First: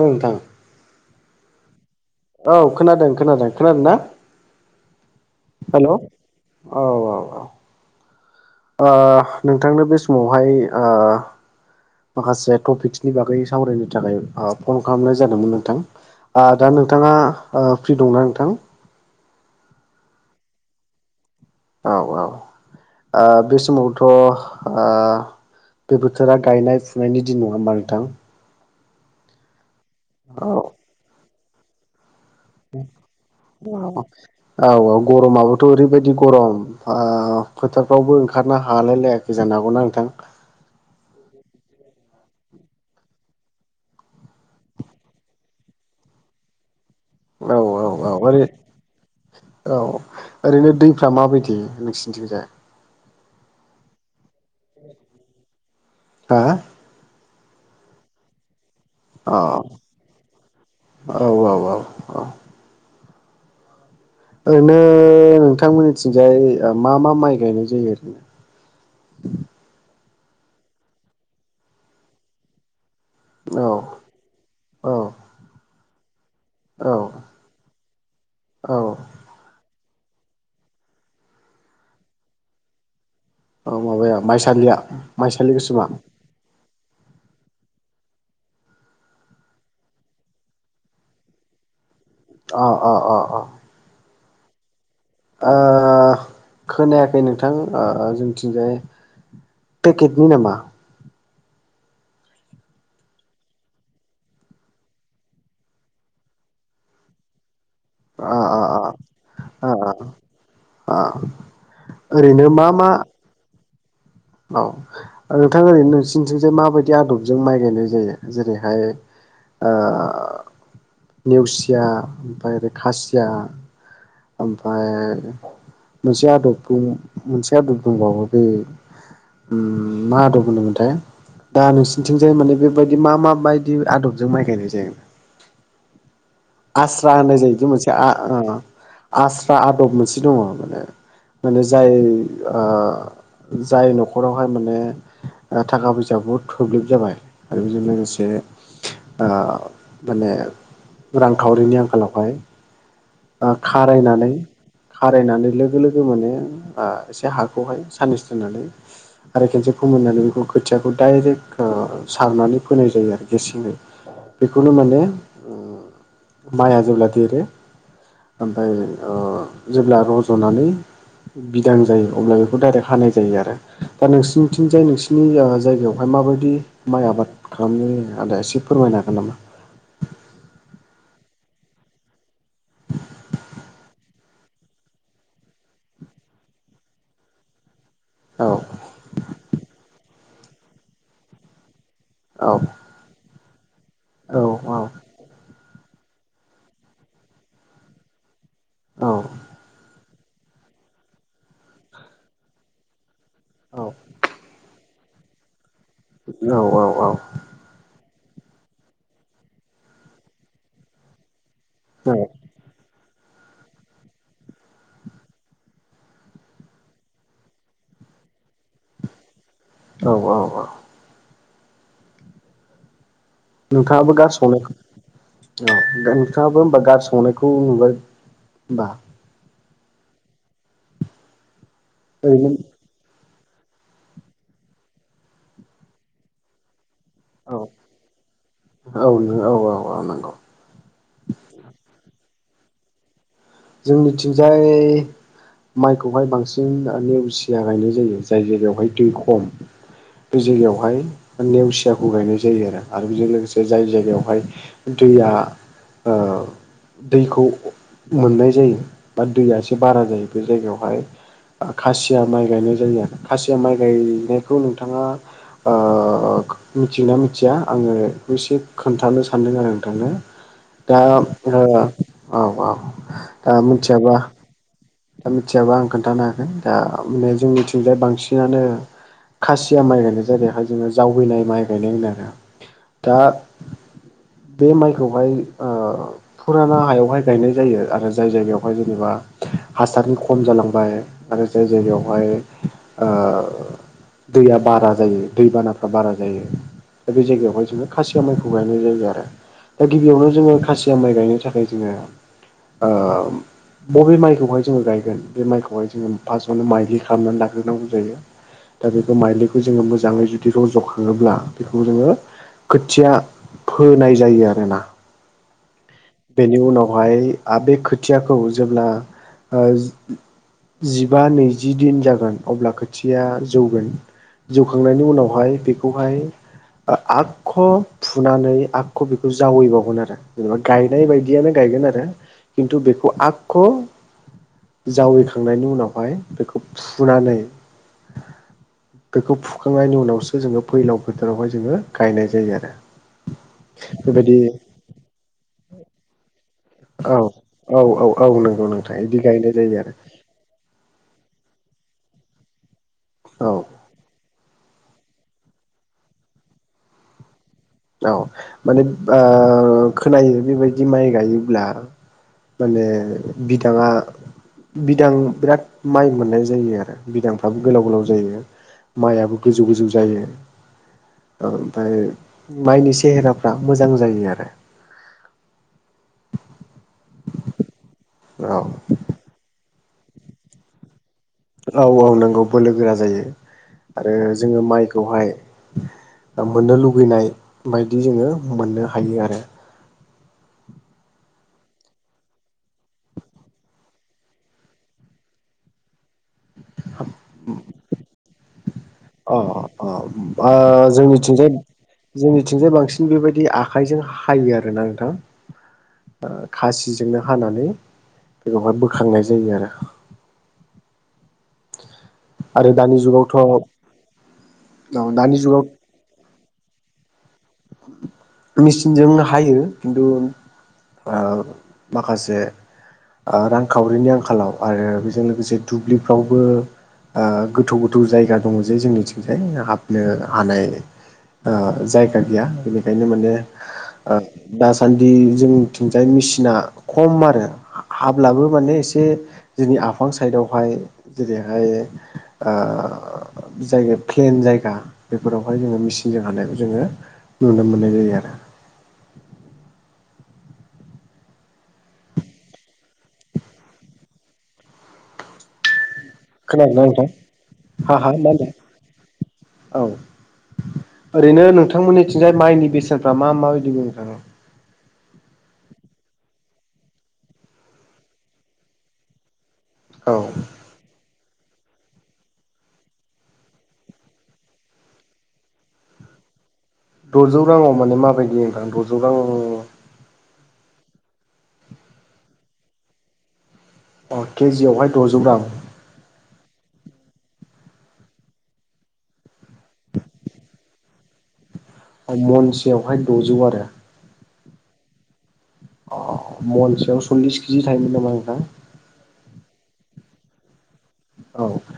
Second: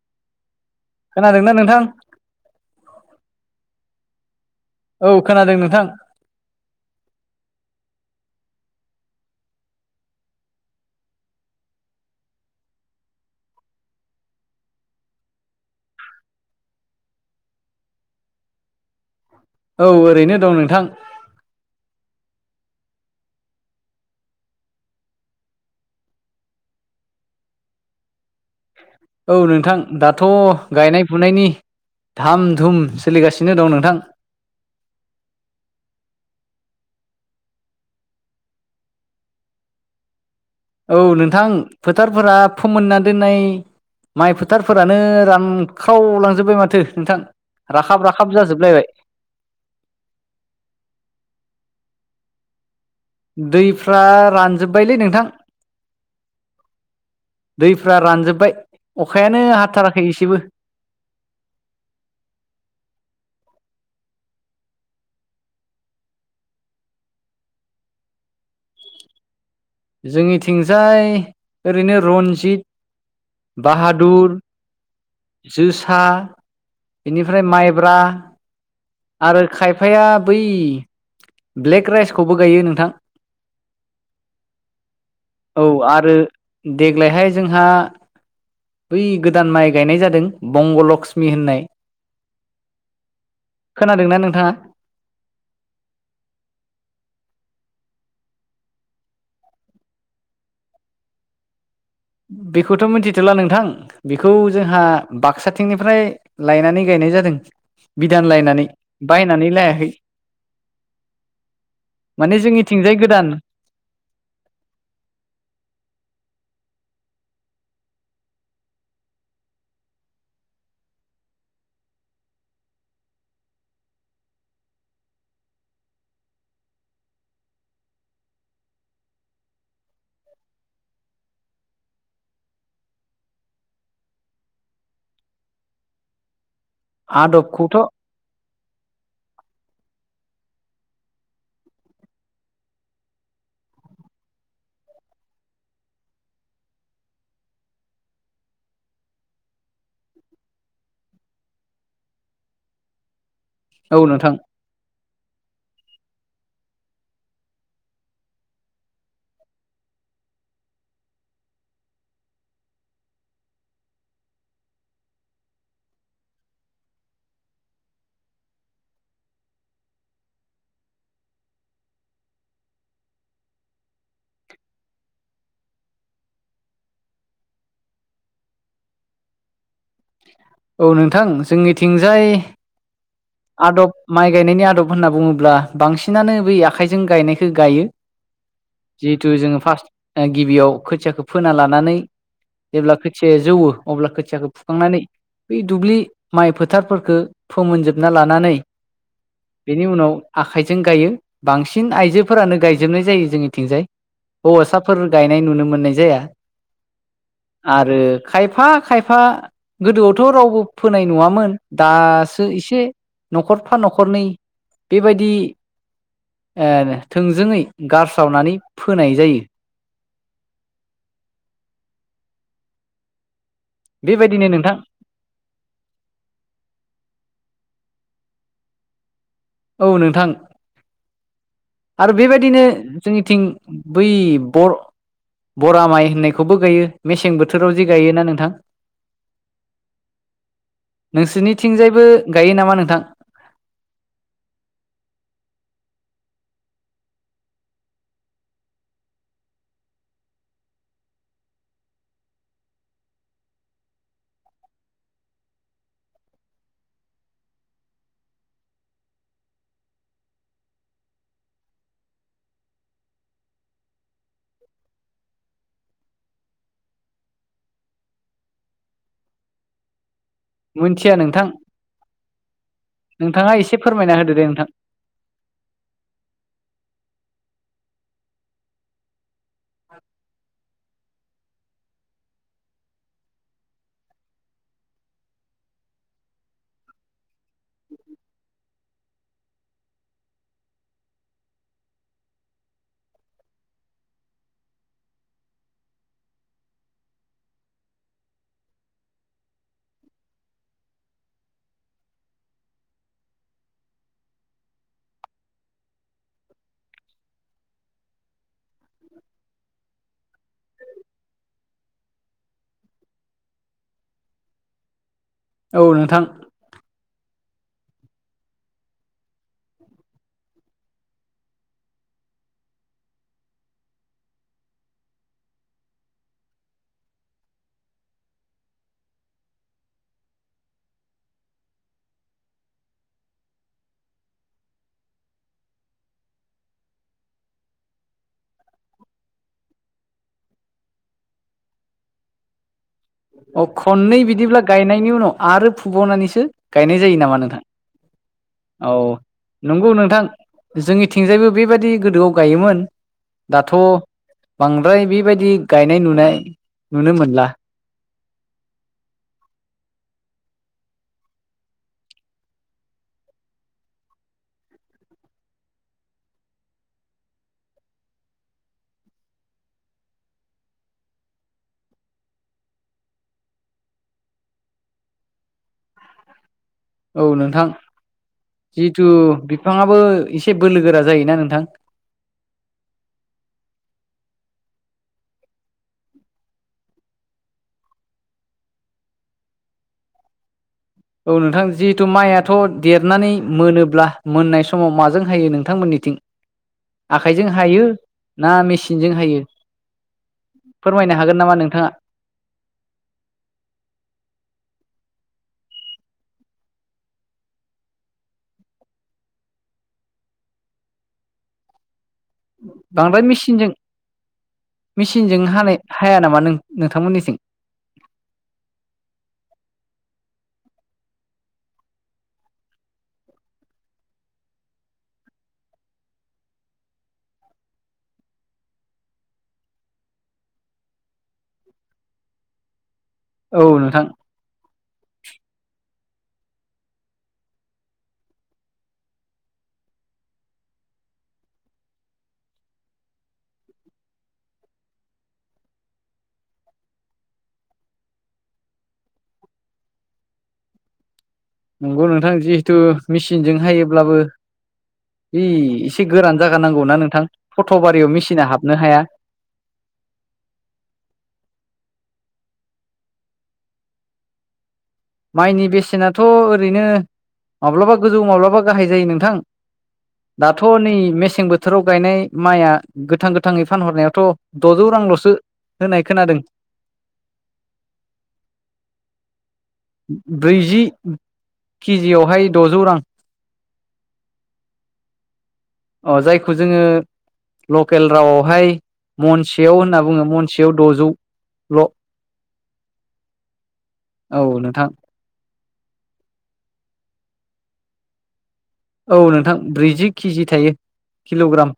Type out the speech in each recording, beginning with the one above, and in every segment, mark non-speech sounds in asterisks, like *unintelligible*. ओम नोंथां खोनादोंना नोंथां औ खोनादों खोनादों खोनादों ना औ खोनादों नोंथां हेल' औ औ औ ओ नोंथांनो बे समावहाय ओ माखासे टपिक्सनि बागै सावरायनो थाखाय ओ फन खालामनाय जादोंमोन नोंथां आ दा नोंथाङा ओ फ्रि दंना नोंथां औ ओरैनो दं नोंथां औ औ ओ बे समावथ' ओ बे बोथोरा गायनाय फुनायनि दिन नङा होमबा नोंथां औ नोंथां दाथ' औ गायनाय फुनायनि धाम धुम सोलिगासिनो दं नोंथां *inaudible* औ औ गरमाबोथ' ओरैबायदि गरम ओ फोथाफ्रावबो ओंखारनो हालाय लायाखै जानो हागौना नोंथां औ नोंथां फोथारफोरा फोमोनना दोननाय माइ फोथारफोरानो रानखावलांजोबबाय माथो नोंथां औ औ राखाब औ राखाब आरे जाजोबलायबाय औ ओरैनो दैफ्रा माबायदि नोंसिनिथिंजाय दैफ्रा रानजोब्बायलै नोंथां आ दैफ्रा रानजोब्बाय अ अखायानो हाथाराखै एसेबो औ औ औ औ ओरैनो नोंथांमोननिथिंजाय ओ मा मा माइ गायनाय जायो ओरैनो *unintelligible* जोंनिथिंजाय ओरैनो रन्जित बाहादुर औ जोसा औ इनिफ्राय माइब्रा औ आरो खायफा फाया बै ब्लेक राइसखौबो गायो नोंथां औ माबाया माइसालिया माइसालि औ गोसोमा आरो देग्लायहाय जोंहा बै गोदान माइ गायनाय जादों बंग लक्ष्मि होननाय अ अ अ अ हा ओह खोनायाखै नोंथां ओह जोंनिथिंजाय पेकेटनि नामा? बेखौथ' मिथिथ'ला नोंथां बेखौ जोंहा बाकसाथिंनिफ्राय लायनानै गायनाय जादों बिदान अ अ लायनानै अ बायनानै अ लायाखै अ माने ओरैनो मा मा जोंनिथिंजाय गोदान औ नोंथां ओरैनो नोंसिनिथिंजाय माबायदि आदबजों माइ गायनाय जायो जेरैहाय ओ नेवसिआ ओमफाय बे खासिया आमफाय मोनसे आदबखौ मोनसे आदब दंबावो बे उम मा आदब होनोमोनथाय दा नोंसोरनिथिंजाय मानि बेबायदि मा मा बायदि आदबजों माइ गायनाय जायो आस्रा होननाय जायो दि‌ आदबखौथ' मोनसे आ ओ आस्रा आदब मोनसे दङ माने माने जाय ओह जाय नख'रावहाय माने ओ थाखा फैसा बहुद थोब्लिब जाबाय आरो बेजों लोगोसे ओह माने रांखावरिनि आंखालावहाय ओ औ खारायनानै नोंथां खारायनानै लोगो लोगो माने आ एसे हाखौहाय साननैसो दोननानै आरो खेनसे फोमोननानै बेखौ खोथियाखौ दाइरेक्ट ओ सारनानै फोनाय जायो आरो गेसेङै बेखौनो माने ओ‌म माइआ जेब्ला देरो ओमफाय ओ जेब्ला रज'नानै बिदां जायो अब्ला बेखौ दाइरेक्ट हानाय जायो आरो दा नोंसिनिथिंजाय नोंसिनि ओ जायगायावहाय माबायदि माइ आबाद खालामनाय आदा एसे फोरमायनो हागोन नामा? औ नोंथां जोंनिथिंजाय आदब माइ गायनायनि आदब होनना बुङोब्ला बांसिनानो बै आखाइजों गायनायखौ गायो औ जिहेथु जोङो फाष्ट ओ गिबियाव खोथियाखौ फोना लानानै औ जेब्ला खोथियाआ जौवो अब्ला औ खोथियाखौ फुखांनानै बि दुब्लि माइ फोथारफोरखौ फोमोनजोबना लानानै औ बिनि उनाव आखाइजों गाइयो बांसिन आइजोफोरानो गायजोबनाय जायो औ जोंनिथिंजाय हौवासा फोर गायनाय नुनो मोननाय जाया औ आरो खायफा खायफा गोदोआवथ' रावबो फोनाय नुआमोन दासो एसे न'खरफा न'खरनै बेबायदि ओ थोंजोङै गारस्रावनानै फोनाय जायो औ औ औ नोंथांआबो बेबायदिनो गारस्रावनायखौ नोंथां औ नोंथांआबो होमबा गारस्रावनायखौ नुबाय बा औ नोंथां आरो ओरैनो बेबायदिनो जोंनि- थिं बै बर बरा माइ होननायखौबो गायो। मेसें औ बोथोराव जि गायोना नोंथां? औ औ औ नंगौ नोंसोरनिथिंजायबो गायो नामा नोंथां? जोंनिथिंजाय माइखौहाय बांसिन नेवसिया गायनाय जायो। जाय जायगायावहाय दै खम बे जायगायावहाय नेवसियाखौ गायनाय जायो आरो आरो बेजों लोगोसे जाय जायगायावहाय दैया ओ दैखौ मोननाय जायो बा दैया एसे बारा जायो बे जायगायावहाय खासिया माइ गायनाय जायो। खासिया माइ गायनायखौ नोंथाङा ओ मिथियोना मिथिया आङो बेखौ एसे खोन्थानो सानदों आरो नोंथांनो दा मोनथिया नोंथां ओ औ औ दा नोंथाङा एसे मिथियाबा फोरमायना होदो दे नोंथां। दा मिथियाबा आं खोन्थानो हागोन दा माने जोंनिथिंजाय बांसिनानो खासिया माइ गायनाय जायोहाय जोङो जावैनाय माइ गायनाय होनो आरो दा *inaudible* बे माइखौहाय ओ फुराना हायावहाय गायनाय जायो आरो जाय जायगायावहाय जेनेबा हासारनि खम जालांबाय आरो जाय जायगायावहाय ओ दैया बारा जायो दैबानाफ्रा बारा जायो दा बे जायगायावहाय जोङो खासिया माइखौ गायनाय जायो आरो। दा गिबियावनो जोङो खासिया माइ गायनो थाखाय जोङो आ बबे माइखौहाय जोङो गायगोन बे माइखौहाय जोङो फास्टआवनो माइज्लि खालामनानै लााग्रोनांगौ जायो। दा बेखौ माइज्लिखौ जोङो मोजाङै जुदि रजखाङोब्ला बेखौ जोङो खोथिया फोनाय जायो आरोना। औ नोंथां बेनि उनावहाय बे खोथियाखौ जेब्ला ओ जिबा नैजि दिन जागोन अब्ला खोथियाया जौगोन जिउ खांनायनि उनावहाय बेखौहाय आखख फुनानै आगख बेखौ जावैबावगोन आरो जेनेबा गायनाय बायदियानो गायगोन आरो खिन्थु बेखौ आगख जावैखांनायनि उनावहाय बेखौ फुनानै बेखौ फुखांनायनि उनावसो जोङो फैलाव फोथारावहाय जोङो गायनाय जायो आरो अ खननै बेबायदि बिदिब्ला गायनायनि उनाव आरो फुबावनानैसो गायनाय जायो औ नामा नोंथां? औ औ औ नंगौ औ नोंथां बिदि गायनाय जायो नंगौ नोंथां जोंनि- थिंजायबो बेबायदि गोदोआव गायोमोन आरो औ दाथ बांद्राय बेबायदि गायनाय नुनाय नुनो मोनला। औ माने ओ खोनायो बेबायदि माइ गायोब्ला माने बिदाङा बिदां बिराद माइ मोननाय जायो आरो बिदांफ्राबो गोलाव गोलाव जायो माइआबो गोजौ गोजौ जायो आमफाय माइनि सेहेराफ्रा मोजां जायो आरो औ नोंथां औ जिथु बिफाङाबो एसे बोलो गोरा जायोना नोंथां औ औ नोंगौ बोलो गोरा जायो आरो जोङो माइखौहाय मोननो लुुबैनाय बायदि जोङो मोननो हायो आरो औ नोंथां जिहेथु माइयाथ देरनानै मोनोब्ला मोननाय समाव माजों हायो नोंथांमोननि थिं आखायजों हायो ना मेसि- अ अ ओ फोरमायनो हागोन जोंनिथिंजाय नामा नोंथाङा जोंनिथिंजाय बांसिन बेबायदि आखाइजों हायो आरोना नोंथां खासिजोंनो हानानै बेवहाय बोखांनाय जायो आरो *unintelligible* आरो दानि बांद्राय जुगावथ' मेचिनजों दानि मेचिनजों जुगाव हानाय हाया नामा नों नोंथांमोननिथिं मेचिनजों हायो खिन्थु ओ माखासे ओ रांखावरिनि आंखालावहाय ओ बेजों लोगोसे दुब्लिफ्रावबो ओ गोथौ गोथौ जायगा दङ जे जोंनिथिंजाय हाबनो हानाय ओ जायगा गैया बेनिखायनो माने औ नोंथां दासान्दि जोंनिथिं *unintelligible* मेचिना खम आरो हाब्लाबो माने एसे जोंनि आफां साइदआवहाय जेरैहाय ओ ओ जायगाया प्लेन जायगा बेफोरावहाय जोङो मेचिनजों हानायखौ जोङो नुनो मोननाय जायो आरो नोंगौ नोंथां जिहेथु मेचिनजों हायोब्लाबो बे गोरान जागा नांगौना नोंथां फट' हा हा बारियाव मा मेचिना होनदों हाबनो हाया औ ओरैनो नोंथांमोननिथिं माइनि बेसेनफ्रा मा माबायदि बुंनो थाङो माइनि बेसेनाथ' ओरैनो माब्लाबा गोजौ माब्लाबा गाहाय जायो नोंथां औ दाथ' नै मेसें बोथोराव गायनाय माइया गोथां गोथाङै फानहरनायावाथ' द'जौ रांल'सो होननाय खोनादों द'जौ राङाव माने माबायदि नोंथां द'जौ रां ब्रैजि केजिआवहाय द'जौ रां अ केजि आवहाय द'जौ रां अ जायखौ जोङो लकेल रावआवहाय महनसेयाव होनना बुङो महनसेयाव द'जौ महनसेयावहाय दजौ आरो औ नोंथां अ महनसेयाव सल्लिस केजि थायोमोन नामा नोंथां? औ नोंथां ब्रैजि केजि थायो औ किल'ग्राम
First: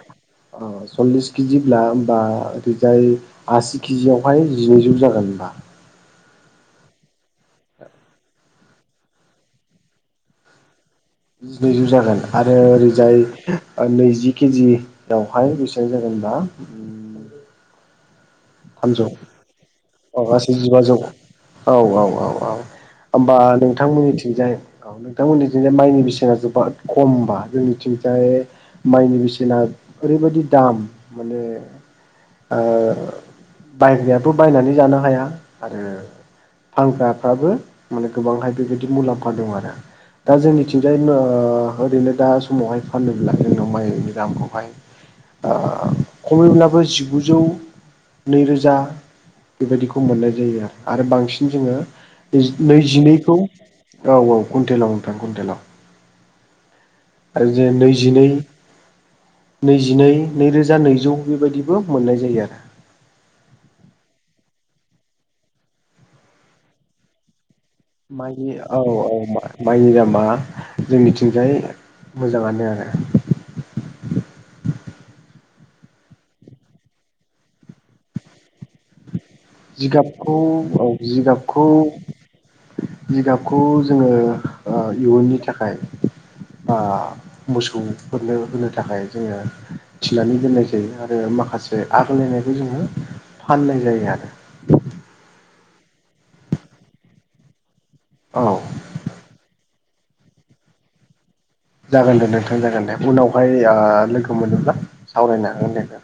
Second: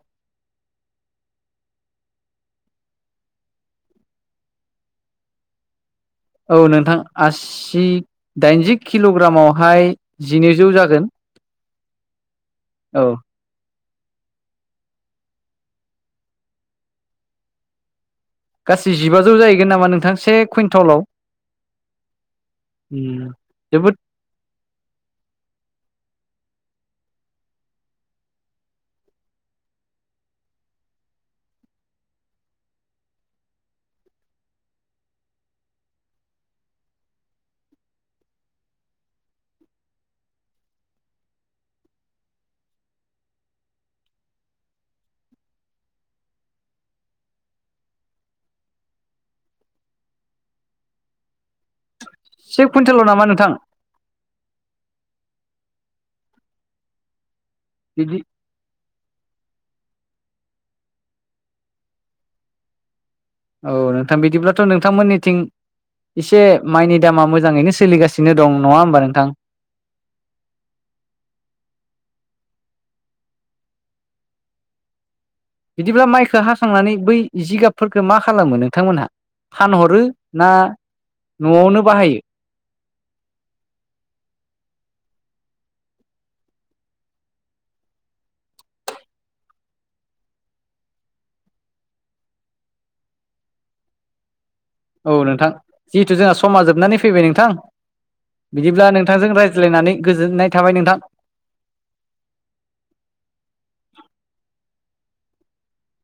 ओ सल्लिस केजिब्ला होमबा ओरैजाय आसि केजिआवहाय जिनैजौ जागोन होनबा औ नोंथां आसि दाइनजि किल'ग्रामावहाय जिनैजौ जागोन जिनैजौ जागोन आरो औ ओरैजाय नैजि केजियावहाय बेसेबां जागोन ओमबा गासै जिबाजौ जाहैगोन नामा नोंथां औ से गासै जिबाजौ कुइन्टलाव औ औ औ औ होमबा जोबोद नोंथांमोननिथिंजाय औ नोंथांमोननिथिंजाय माइनि बेसेना जोबोत खमबा जोंनिथिंजाय माइनि बेसेना ओरैबायदि दाम माने ओ बायग्रायाबो बायनानै जानो हाया आरो ओ फानग्राफ्राबो माने गोबांहाय बेबायदि मुलाम्फा दं आरो दा जोंनिथिंजाय ओ ओरैनो दा समावहाय फानोब्ला जोंनाव माइ बे दामखौहाय ओ खमैब्लाबो जिगुजौ नैरोजा बेबायदिखौ मोननाय जायो आरो आरो बांसिन जोङो से कुइन्टेलाव नामा नैजिनैखौ नोंथां औ औ कुइन्टेलाव नोंथां कुइन्टेलाव आरोदि बिदि नैजिनै नैजि जिनै नैरोजा नैजौ बेबायदिबो मोननाय जायो आरो औ नोंथां बिदिब्लाथ' नोंथांमोननिथिं एसे माइनि दामा मोजाङैनो स माइनि औ औ माइनि दामा जोंनिथिंजाय मोजाङानो आरो *unintelligible* बिदिब्ला माइखो हाखांनानै बै जिगाबफोरखौ मा खालामो? नोंथांमोनहा फानहरो जिगाबखौ ना औ जिगाबखौ न'आवनो बाहायो जिगाबखौ जोङो इयुननि थाखाय मोसौफोरनो होनो थाखाय जोङो फिनानै दोननाय जायो आरो माखासे आगायलायनायखौ जोङो फाननाय जायो आरो औ नोंथां जिहेथु जोंहा समा जोबनानै फैबाय नोंथां औ बिदिब्ला नोंथांजों रायज्लायनानै गोजोननाय थाबाय नोंथां जागोन दे नोंथां जागोन दे उनावहाय लोगो मोनोब्ला सावरायनो हागोन दे